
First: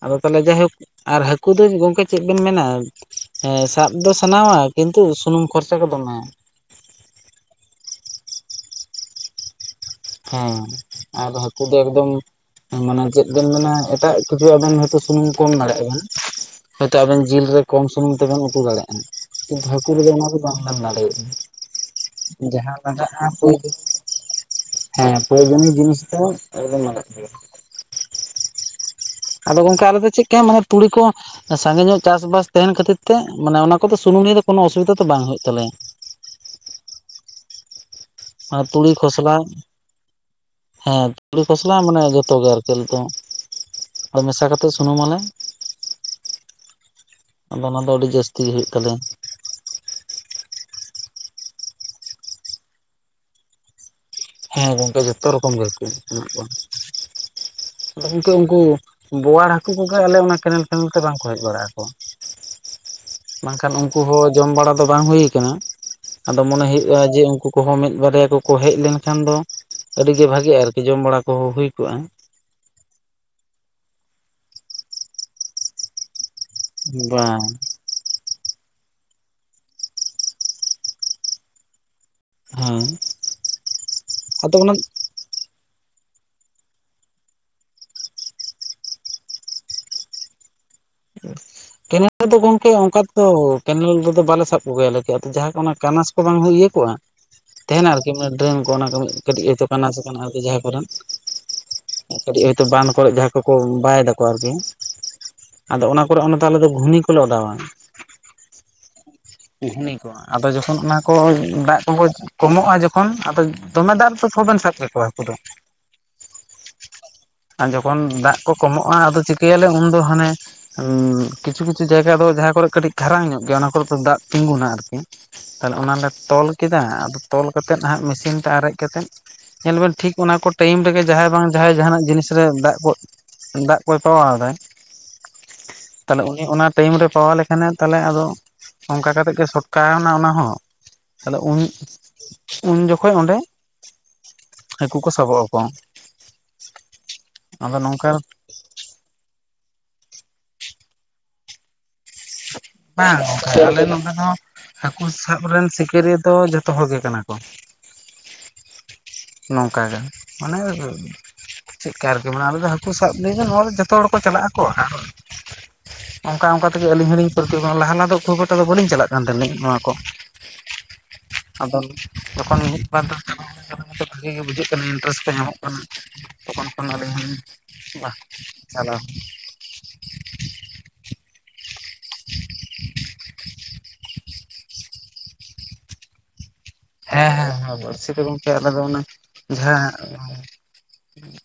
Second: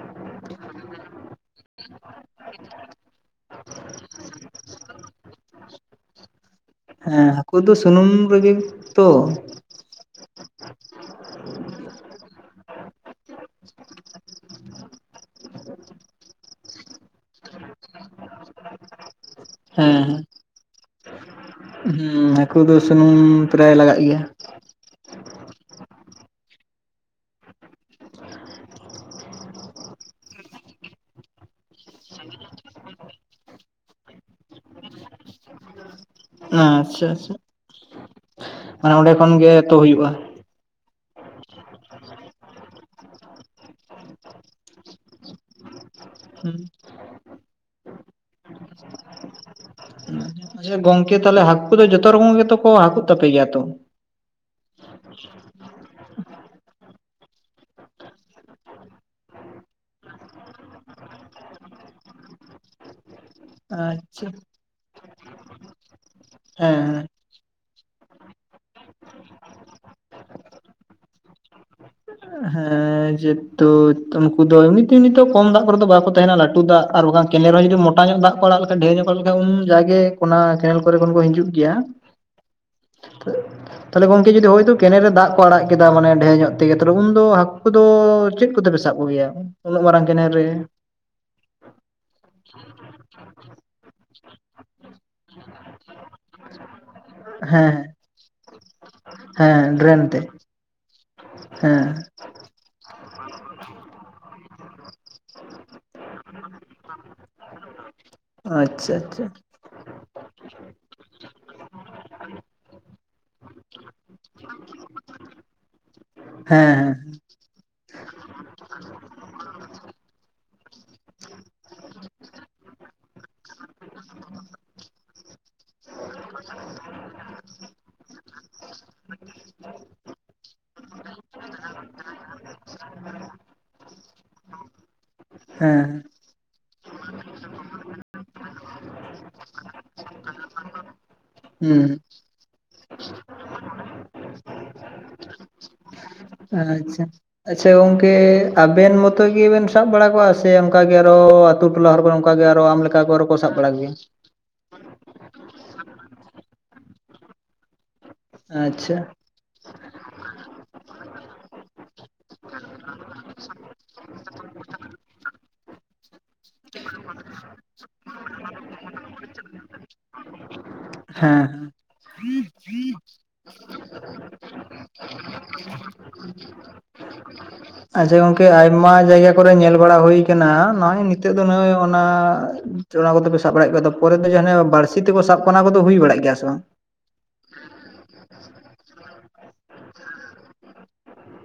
ᱟᱫᱚ ᱛᱟᱦᱚᱞᱮ ᱡᱟᱭᱦᱳᱠ ᱟᱨ ᱦᱟᱟᱹᱠᱩ ᱫᱚ ᱜᱚᱝᱠᱮ ᱪᱮᱫ ᱵᱤᱱ ᱢᱮᱱᱟ ᱦᱮᱸ ᱥᱟᱵ ᱫᱚ ᱥᱟᱱᱟᱣᱟ ᱠᱤᱱᱛᱩ ᱥᱩᱱᱩᱢ ᱠᱷᱚᱨᱪᱟ ᱜᱮ ᱫᱚᱢᱮ ᱦᱮᱸ ᱦᱟᱹᱠᱩ ᱫᱚ ᱥᱩᱱᱩᱢ ᱨᱮᱜᱮ ᱛᱚ ᱦᱮᱸ ᱟᱨᱚ ᱦᱟᱹᱠᱩ ᱫᱚ ᱮᱠᱫᱚᱢ ᱢᱟᱱᱮ ᱪᱮᱫ ᱵᱮᱱ ᱢᱮᱱᱟ ᱮᱴᱟᱜ ᱠᱤᱪᱷᱩ ᱟᱵᱮᱱ ᱦᱚᱭᱛᱚ ᱥᱩᱱᱩᱢ ᱠᱚᱢ ᱫᱟᱲᱮᱭᱟᱜ ᱟᱵᱮᱱ ᱦᱳᱭᱛᱚ ᱟᱵᱮᱱ ᱡᱤᱞ ᱨᱮ ᱠᱚᱢ ᱥᱩᱱᱩᱢ ᱛᱮᱵᱮᱱ ᱩᱛᱩ ᱫᱟᱲᱮᱭᱟᱜᱼᱟ ᱵᱷᱟᱹᱠᱩ ᱦᱮᱸ ᱨᱮᱜᱮ ᱚᱱᱟ ᱫᱚ ᱵᱟᱢ ᱮᱢᱫᱟᱲᱮᱜ-ᱟ ᱡᱟᱦᱟᱸ ᱞᱟᱜ-ᱟ ᱠᱟᱜ ᱜᱮᱭᱟ ᱦᱮᱸ [unintelligible] ᱡᱤᱱᱤᱥ ᱫᱚ ᱟᱹᱞᱟᱹ ᱢᱟᱞᱟᱜ ᱜᱮᱭᱟ [inaudible] ᱟᱫᱚ ᱜᱚᱝᱠᱮ ᱟᱞᱮ ᱫᱚ ᱪᱮᱫ ᱞᱮᱠᱟ ᱢᱟᱱᱮ ᱛᱩᱲᱤ ᱠᱚ ᱥᱟᱸᱜᱮ ᱧᱚᱜ ᱪᱟᱥᱵᱟᱥ ᱛᱟᱦᱮᱱ ᱠᱷᱟᱹᱛᱤᱨ ᱛᱮ ᱢᱟᱱᱮ ᱚᱱᱟ ᱠᱚ ᱥᱩᱱᱩᱢ ᱱᱤᱭᱟᱹ ᱫᱚ ᱠᱳᱱᱳ ᱚᱥᱩᱵᱤᱫᱷᱟ ᱫᱚ ᱵᱟᱝ ᱦᱩᱭᱩᱜ ᱛᱟᱞᱮᱭᱟ ᱟᱪᱪᱷᱟ ᱟᱪᱪᱷᱟ ᱛᱩᱲᱤ ᱢᱟᱱᱮ ᱚᱸᱰᱮ ᱠᱷᱚᱱ ᱠᱷᱚᱥᱞᱟ ᱜᱮ ᱩᱛᱩ ᱦᱩᱭᱩᱜ-ᱟ ᱦᱮᱸ ᱛᱩᱲᱤ ᱠᱷᱚᱥᱞᱟ ᱢᱟᱱᱮ ᱡᱚᱛᱚ ᱜᱮ ᱟᱨᱠᱤ ᱫᱚ ᱢᱮᱥᱟ ᱠᱟᱛᱮᱫ ᱥᱩᱱᱩᱢᱟᱞᱮ ᱦᱩᱸ ᱟᱫᱚ ᱚᱱᱟ ᱫᱚ ᱟᱹᱰᱤ ᱡᱟᱹᱥᱛᱤ ᱜᱮ ᱦᱩᱭᱩᱜ ᱛᱟᱞᱮᱭᱟ ᱟᱪᱪᱷᱟ ᱜᱚᱝᱠᱮ ᱛᱟᱦᱚᱞᱮ ᱦᱟᱹᱠᱩ ᱫᱚ ᱡᱚᱛᱚ ᱨᱚᱠᱚᱢ ᱜᱮᱛᱚ ᱠᱚ ᱦᱟᱠᱩᱜ ᱛᱟᱯᱮ ᱜᱮᱭᱟ ᱛᱚ ᱦᱮᱸ ᱜᱚᱝᱠᱮ ᱡᱚᱛᱚ ᱨᱚᱠᱚᱢ ᱜᱮᱠᱩ ᱦᱩᱭᱩᱜ-ᱟ [unintelligible] ᱟᱫᱚ ᱜᱚᱢᱠᱮ ᱩᱱᱠᱩ ᱵᱳᱣᱟᱲ ᱦᱟᱠᱩ ᱠᱚᱜᱮ ᱟᱞᱮ ᱚᱱᱟ ᱠᱮᱱᱮᱞ ᱠᱮᱱᱮᱞ ᱛᱮ ᱵᱟᱝᱠᱩ ᱦᱮᱡ ᱵᱟᱲᱟᱜ ᱟᱠᱩ [unintelligible] ᱵᱟᱝᱠᱷᱟᱱ ᱩᱱᱠᱩ ᱟᱪᱪᱷᱟ ᱦᱚᱸ ᱡᱚᱢ ᱵᱟᱲᱟ ᱫᱚ ᱵᱟᱝ ᱦᱩᱭ ᱠᱟᱱᱟ ᱟᱫᱚ ᱢᱚᱱᱮ ᱦᱮᱸ ᱦᱩᱭᱩᱜ-ᱟ ᱡᱮ ᱩᱱᱠᱩ ᱠᱚᱦᱚᱸ ᱢᱤᱫ ᱵᱟᱨᱭᱟ ᱠᱩᱠᱩ ᱦᱮᱡ ᱞᱮᱱ ᱠᱷᱟᱱ ᱫᱚ ᱟᱹᱰᱤ ᱜᱮ ᱵᱷᱟᱜᱤ-ᱟ ᱟᱨᱠᱤ ᱡᱚᱢ ᱵᱟᱲᱟ ᱠᱚᱦᱚᱸ ᱦᱩᱭ ᱠᱚᱜ-ᱟ, ᱦᱮᱸ ᱡᱮᱦᱮᱛᱩ ᱩᱱᱠᱩ ᱫᱚ ᱮᱢᱱᱤᱛᱮ ᱱᱤᱛᱚᱜ ᱠᱚᱢ ᱫᱟᱜ ᱠᱚᱨᱮ ᱫᱚ ᱵᱟᱠᱩ ᱛᱟᱦᱮᱱᱟ ᱞᱟᱹᱴ ᱟᱹᱛᱩ ᱫᱟᱜ ᱟᱨ ᱵᱟᱝᱠᱷᱟᱱ ᱵᱟᱝ ᱠᱮᱱᱮᱞ ᱨᱮ ᱡᱩᱫᱤ ᱢᱚᱴᱟ ᱧᱚᱜ ᱫᱟᱜ ᱚᱲᱟᱜ ᱞᱮᱠᱷᱟᱡ ᱰᱷᱮᱨ ᱧᱚᱜ ᱠᱚ ᱦᱮᱡ ᱞᱮᱠᱷᱟᱱ ᱩᱢ ᱡᱟᱜᱮ ᱚᱱᱟ ᱠᱮᱱᱮᱞ ᱠᱚᱨᱮ ᱠᱷᱚᱱ ᱠᱚ ᱦᱤᱡᱩᱜ ᱜᱮᱭᱟ ᱦᱮᱸ ᱛᱟᱦᱚᱞᱮ ᱜᱚᱝᱠᱮ ᱡᱩᱫᱤ ᱟᱫᱚ ᱦᱳᱭᱛᱳ ᱚᱱᱟ ᱠᱮᱱᱮᱞ ᱨᱮ ᱫᱟᱜ ᱠᱚ ᱟᱲᱟᱜ ᱠᱮᱫᱟ ᱢᱟᱱᱮ ᱰᱷᱮᱨ ᱧᱚᱜ ᱛᱮᱜᱮ ᱵᱩᱱ ᱫᱚ ᱦᱟᱠᱩ ᱫᱚ ᱪᱮᱫ ᱠᱚᱛᱮ ᱯᱮ ᱥᱟᱵ ᱠᱚ ᱜᱮᱭᱟ ᱩᱱᱟᱹᱜ ᱢᱟᱨᱟᱝ ᱠᱮᱱᱮᱞ ᱨᱮ? [inaudible] ᱠᱮᱱᱮᱞ ᱨᱮᱫᱚ ᱜᱚᱝᱠᱮ ᱚᱱᱠᱟ ᱛᱮᱫᱚ ᱠᱮᱱᱮᱞ ᱨᱮᱫᱚ ᱜᱚᱝᱠᱮ ᱚᱝᱠᱟ ᱫᱚ ᱠᱮᱱᱤᱝ ᱨᱮᱫᱚ ᱵᱟᱞᱮ ᱥᱟᱵ ᱠᱚᱜᱮᱭᱟ ᱡᱟᱦᱟᱸ ᱠᱚ ᱚᱱᱟ ᱠᱟᱱᱟᱥ ᱠᱚ ᱵᱟᱝ ᱦᱚᱸ ᱤᱭᱟᱹ ᱠᱚᱜ-ᱟ ᱦᱮᱸ ᱛᱮᱦᱮᱱᱟ ᱟᱨᱠᱤ ᱚᱱᱮ ᱰᱨᱮᱱ ᱠᱚ ᱚᱱᱟ ᱠᱚ ᱠᱟᱹᱴᱤᱡᱚ ᱦᱮᱸ ᱠᱟᱱᱟ ᱥᱮ ᱰᱨᱮᱱ ᱠᱟᱱᱟ ᱛᱮ ᱟᱨᱠᱤ ᱡᱟᱦᱟᱸ ᱠᱚᱨᱮᱱ ᱦᱮᱸ ᱠᱟᱹᱴᱤᱡ ᱦᱚᱭᱛᱳ ᱵᱟᱱ ᱠᱚᱨᱮ ᱡᱟᱦᱟᱸ ᱠᱚᱠᱚ ᱵᱟᱭ ᱫᱟᱠᱚ ᱟᱨᱠᱤ ᱟᱫᱚ ᱚᱱᱟ ᱠᱚᱨᱮ ᱚᱱᱟᱛᱮ ᱟᱞᱮ ᱫᱚ ᱜᱷᱩᱱᱤ ᱠᱚᱞᱮ ᱚᱰᱟᱣᱟᱹ ᱟᱪᱪᱷᱟ ᱟᱪᱪᱷᱟ ᱠᱩᱦᱱᱤ ᱠᱚ ᱟᱫᱚ ᱡᱚᱠᱷᱚᱱ ᱚᱱᱟ ᱠᱚ ᱫᱟᱜ ᱠᱚᱠᱚ ᱠᱚᱢᱚᱜ-ᱟ ᱡᱚᱠᱷᱚᱱ ᱟᱫᱚ ᱫᱚᱢᱮ ᱫᱟᱜ ᱫᱚ ᱛᱚᱵᱮᱱ ᱥᱟᱵ ᱠᱚᱣᱟ ᱦᱟᱠᱩ ᱫᱚ ᱦᱮᱸ ᱦᱮᱸ ᱟᱨ ᱡᱚᱠᱷᱚᱱ ᱫᱟᱜ ᱠᱚ ᱠᱚᱢᱚᱜ-ᱟ ᱟᱫᱚ ᱪᱤᱠᱟᱹᱭᱟᱞᱮ ᱩᱱᱫᱚ ᱦᱟᱱᱮ ᱩᱸ ᱠᱤᱪᱷᱩ ᱠᱤᱪᱷᱩ ᱡᱟᱭᱜᱟ ᱫᱚ ᱡᱟᱦᱟᱸ ᱠᱚᱨᱮ ᱠᱟᱹᱴᱤᱡ ᱠᱷᱟᱨᱟᱝ ᱧᱚᱜ ᱜᱮᱭᱟ ᱚᱱᱟ ᱠᱚᱨᱮ ᱫᱚ ᱫᱟᱜ ᱛᱤᱸᱜᱩᱱᱟ ᱟᱨᱠᱤ ᱛᱟᱦᱞᱮ ᱚᱱᱟᱞᱮ ᱛᱚᱞ ᱠᱮᱫᱟ ᱟᱫᱚ ᱛᱚᱞ ᱠᱟᱛᱮᱫ ᱦᱟᱸᱜ ᱢᱮᱥᱤᱱ ᱛᱮ ᱟᱨᱮᱡ ᱠᱟᱛᱮᱫ ᱧᱮᱞ ᱵᱮᱱ ᱴᱷᱤᱠ ᱚᱱᱟ ᱠᱚ ᱴᱟᱭᱤᱢ ᱨᱮᱜᱮ ᱡᱟᱦᱟᱸᱭ ᱵᱟᱝ ᱡᱟᱦᱟᱸᱭ ᱡᱟᱦᱟᱱᱟᱜ ᱡᱤᱱᱤᱥ ᱨᱮ ᱫᱟᱜ ᱠᱚ ᱫᱟᱜ ᱠᱚᱭ ᱛᱚᱣᱟᱣ ᱫᱟ ᱦᱮᱸ ᱛᱟᱦᱞᱮ ᱩᱱᱤ ᱚᱱᱟ ᱴᱟᱭᱤᱢ ᱨᱮ ᱯᱚᱣᱟ ᱞᱮᱠᱷᱟᱱᱮ ᱛᱟᱦᱞᱮ ᱟᱫᱚ ᱚᱝᱠᱟ ᱠᱟᱛᱮ ᱜᱮ ᱥᱚᱴᱠᱟᱣ ᱱᱟ ᱚᱱᱟ ᱦᱚᱸ ᱟᱫᱚ ᱩᱱ ᱦᱩᱸ ᱩᱱ ᱡᱚᱠᱷᱮᱡ ᱚᱸᱰᱮ ᱦᱟᱹᱠᱩ ᱠᱚ ᱥᱟᱵᱚᱜ ᱟᱠᱚ ᱟᱪᱪᱷᱟ ᱟᱫᱚ [inaudible] ᱱᱚᱝᱠᱟ ᱜᱚᱝᱠᱮ ᱟᱵᱮᱱ ᱢᱚᱛᱚ ᱜᱮᱵᱤᱱ ᱥᱟᱵ ᱵᱟᱲᱟ ᱠᱚᱣᱟ ᱥᱮ ᱚᱱᱠᱟ ᱜᱮ ᱟᱨᱚ ᱟᱛᱩ ᱴᱚᱞᱟ ᱦᱚᱲ ᱚᱱᱠᱟ ᱜᱮ ᱟᱨᱚ ᱟᱢ ᱞᱮᱠᱟ ᱠᱚ ᱟᱨᱚᱠᱚ ᱥᱟᱵ ᱵᱟᱲᱟ ᱜᱤ ᱦᱟᱠᱩ ᱥᱟᱵ ᱨᱮᱱ ᱥᱤᱠᱟᱹᱨᱤᱭᱟᱹ ᱫᱚ ᱡᱚᱛᱚ ᱦᱚᱲ ᱜᱮ ᱠᱟᱱᱟᱹ ᱠᱚ ᱟᱪᱪᱷᱟ ᱱᱚᱝᱠᱟ ᱜᱮ ᱢᱟᱱᱮ ᱟᱞᱮ ᱫᱚ ᱦᱟᱹᱠᱩ ᱥᱟᱵ ᱫᱤᱱ ᱦᱚᱲ ᱡᱚᱛᱚ ᱦᱚᱲ ᱠᱚ ᱪᱟᱞᱟᱜ ᱟᱠᱚ ᱚᱱᱠᱟ ᱚᱱᱠᱟ ᱛᱮᱜᱮ ᱟᱹᱞᱤᱧ ᱦᱚᱸᱞᱤᱧ ᱯᱟᱹᱨᱠᱟᱹᱣ ᱜᱚᱫ ᱞᱟᱞᱟ ᱫᱚ ᱦᱟᱹᱠᱩ ᱠᱟᱴᱟ ᱫᱚ ᱵᱟᱹᱞᱤᱧ ᱪᱟᱞᱟᱠᱟᱱ ᱛᱟᱦᱮᱱᱞᱤᱧ ᱱᱚᱣᱟ ᱠᱚ ᱦᱮᱸ ᱦᱮᱸ ᱟᱫᱚ ᱡᱚᱠᱷᱚᱱ ᱢᱤᱫ [unintelligible] ᱵᱷᱟᱜᱤ ᱜᱮ ᱵᱩᱡᱷᱟᱹᱜ ᱠᱟᱱᱟ ᱤᱱᱴᱟᱨᱮᱥᱴ ᱠᱚ ᱧᱟᱢᱚᱜ ᱠᱟᱱᱟ ᱛᱚᱠᱷᱚᱱ ᱠᱷᱚᱱ ᱟᱹᱞᱤᱧ ᱦᱚᱸᱞᱤᱧ ᱵᱟ ᱟᱪᱪᱷᱟ ᱜᱚᱝᱠᱮ ᱟᱭᱢᱟ ᱪᱟᱞᱟᱣ ᱡᱟᱭᱜᱟ ᱠᱚᱨᱮ ᱧᱮᱞ ᱵᱟᱲᱟ ᱦᱩᱭᱠᱟᱱᱟ ᱱᱚᱜ-ᱚᱭ ᱱᱤᱛᱚᱜ ᱫᱚ ᱱᱚᱜ ᱦᱟᱸ ᱡᱚᱲᱟ ᱠᱚᱛᱮ ᱯᱮ ᱥᱟᱵ ᱵᱟᱲᱟᱭᱮᱫ ᱠᱚᱣᱟ ᱯᱚᱨᱮ ᱫᱚ ᱡᱟᱦᱟᱸ ᱵᱟᱲᱥᱤ ᱛᱮᱠᱚ ᱥᱟᱵ ᱠᱚ ᱚᱱᱟ ᱠᱚᱫᱚ ᱦᱩᱭ ᱵᱟᱲᱟᱜ ᱜᱮᱭᱟ ᱥᱮ ᱵᱟᱝ ᱦᱮᱸ ᱦᱮᱸ ᱵᱟᱬᱥᱤ ᱫᱚ ᱜᱚᱢᱠᱮ ᱟᱞᱮ ᱫᱚ ᱚᱱᱟ ᱡᱟᱦᱟᱸ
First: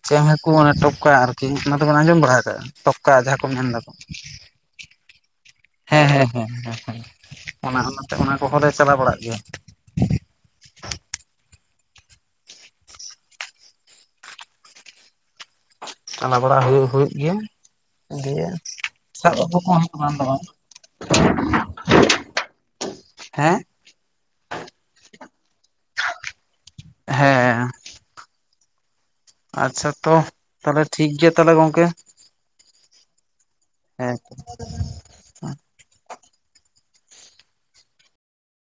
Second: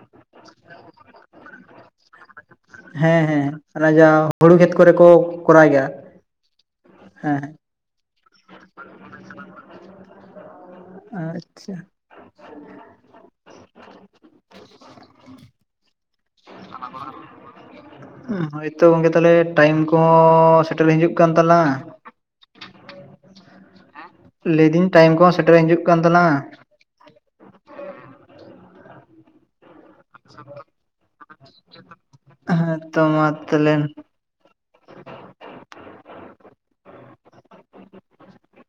ᱪᱮ ᱦᱟᱹᱠᱩ ᱚᱱᱮ ᱴᱚᱯᱠᱟ ᱟᱨᱠᱤ ᱚᱱᱟ ᱫᱚᱵᱚᱱ ᱟᱸᱡᱚᱢ ᱵᱟᱲᱟ ᱠᱟᱜᱼᱟ ᱴᱚᱠᱠᱟ ᱦᱮᱸ ᱡᱟᱦᱟᱸ ᱦᱮᱸ ᱠᱚ ᱚᱱᱟ ᱢᱮᱱᱫᱟᱠᱚ ᱡᱟᱦᱟᱸ ᱦᱩᱲᱩ ᱠᱷᱮᱛ ᱠᱚᱨᱮ ᱠᱚ ᱠᱚᱨᱟᱣ ᱜᱮᱭᱟ ᱦᱮᱸ ᱦᱮᱸ ᱦᱮᱸ ᱦᱮᱸ [unintelligible] ᱚᱱᱟ ᱦᱚᱸ ᱱᱚᱛᱮ ᱚᱱᱟ ᱠᱚᱦᱚᱸ ᱞᱮ ᱪᱟᱞᱟᱣ ᱵᱟᱲᱟᱜ ᱜᱮᱭᱟ ᱟᱪᱪᱷᱟ ᱪᱟᱞᱟᱣ ᱵᱟᱲᱟ ᱦᱩᱭᱩᱜ ᱦᱩᱭᱩᱜ ᱜᱮᱭᱟ ᱫᱤᱭᱮ ᱦᱳᱭᱛᱚ ᱜᱚᱝᱠᱮ ᱛᱟᱦᱚᱞᱮ ᱥᱟᱵ ᱟᱹᱜᱩ ᱠᱚ ᱴᱟᱭᱤᱢ ᱦᱩᱭᱩᱜ ᱵᱟᱝ ᱫᱚ ᱵᱟᱝ ᱠᱚᱦᱚᱸ ᱥᱮᱴᱮᱨ ᱦᱤᱡᱩᱜ ᱠᱟᱱ ᱛᱟᱞᱟᱝ ᱟ ᱦᱮᱸ ᱞᱟᱹᱭ ᱫᱟᱹᱧ ᱴᱟᱭᱤᱢ ᱠᱚᱦᱚᱸ ᱥᱮᱴᱮᱨ ᱦᱤᱡᱩᱜ ᱠᱟᱱ ᱛᱟᱞᱟᱝ ᱟ ᱦᱮᱸ ᱟᱪᱪᱷᱟ ᱛᱚ ᱛᱟᱦᱚᱞᱮ ᱴᱷᱤᱠᱜᱮᱭᱟ ᱛᱟᱦᱞᱮ ᱜᱚᱝᱠᱮ ᱦᱮ ᱛᱚ ᱢᱟ ᱛᱟᱞᱮ ᱾ [unintelligible]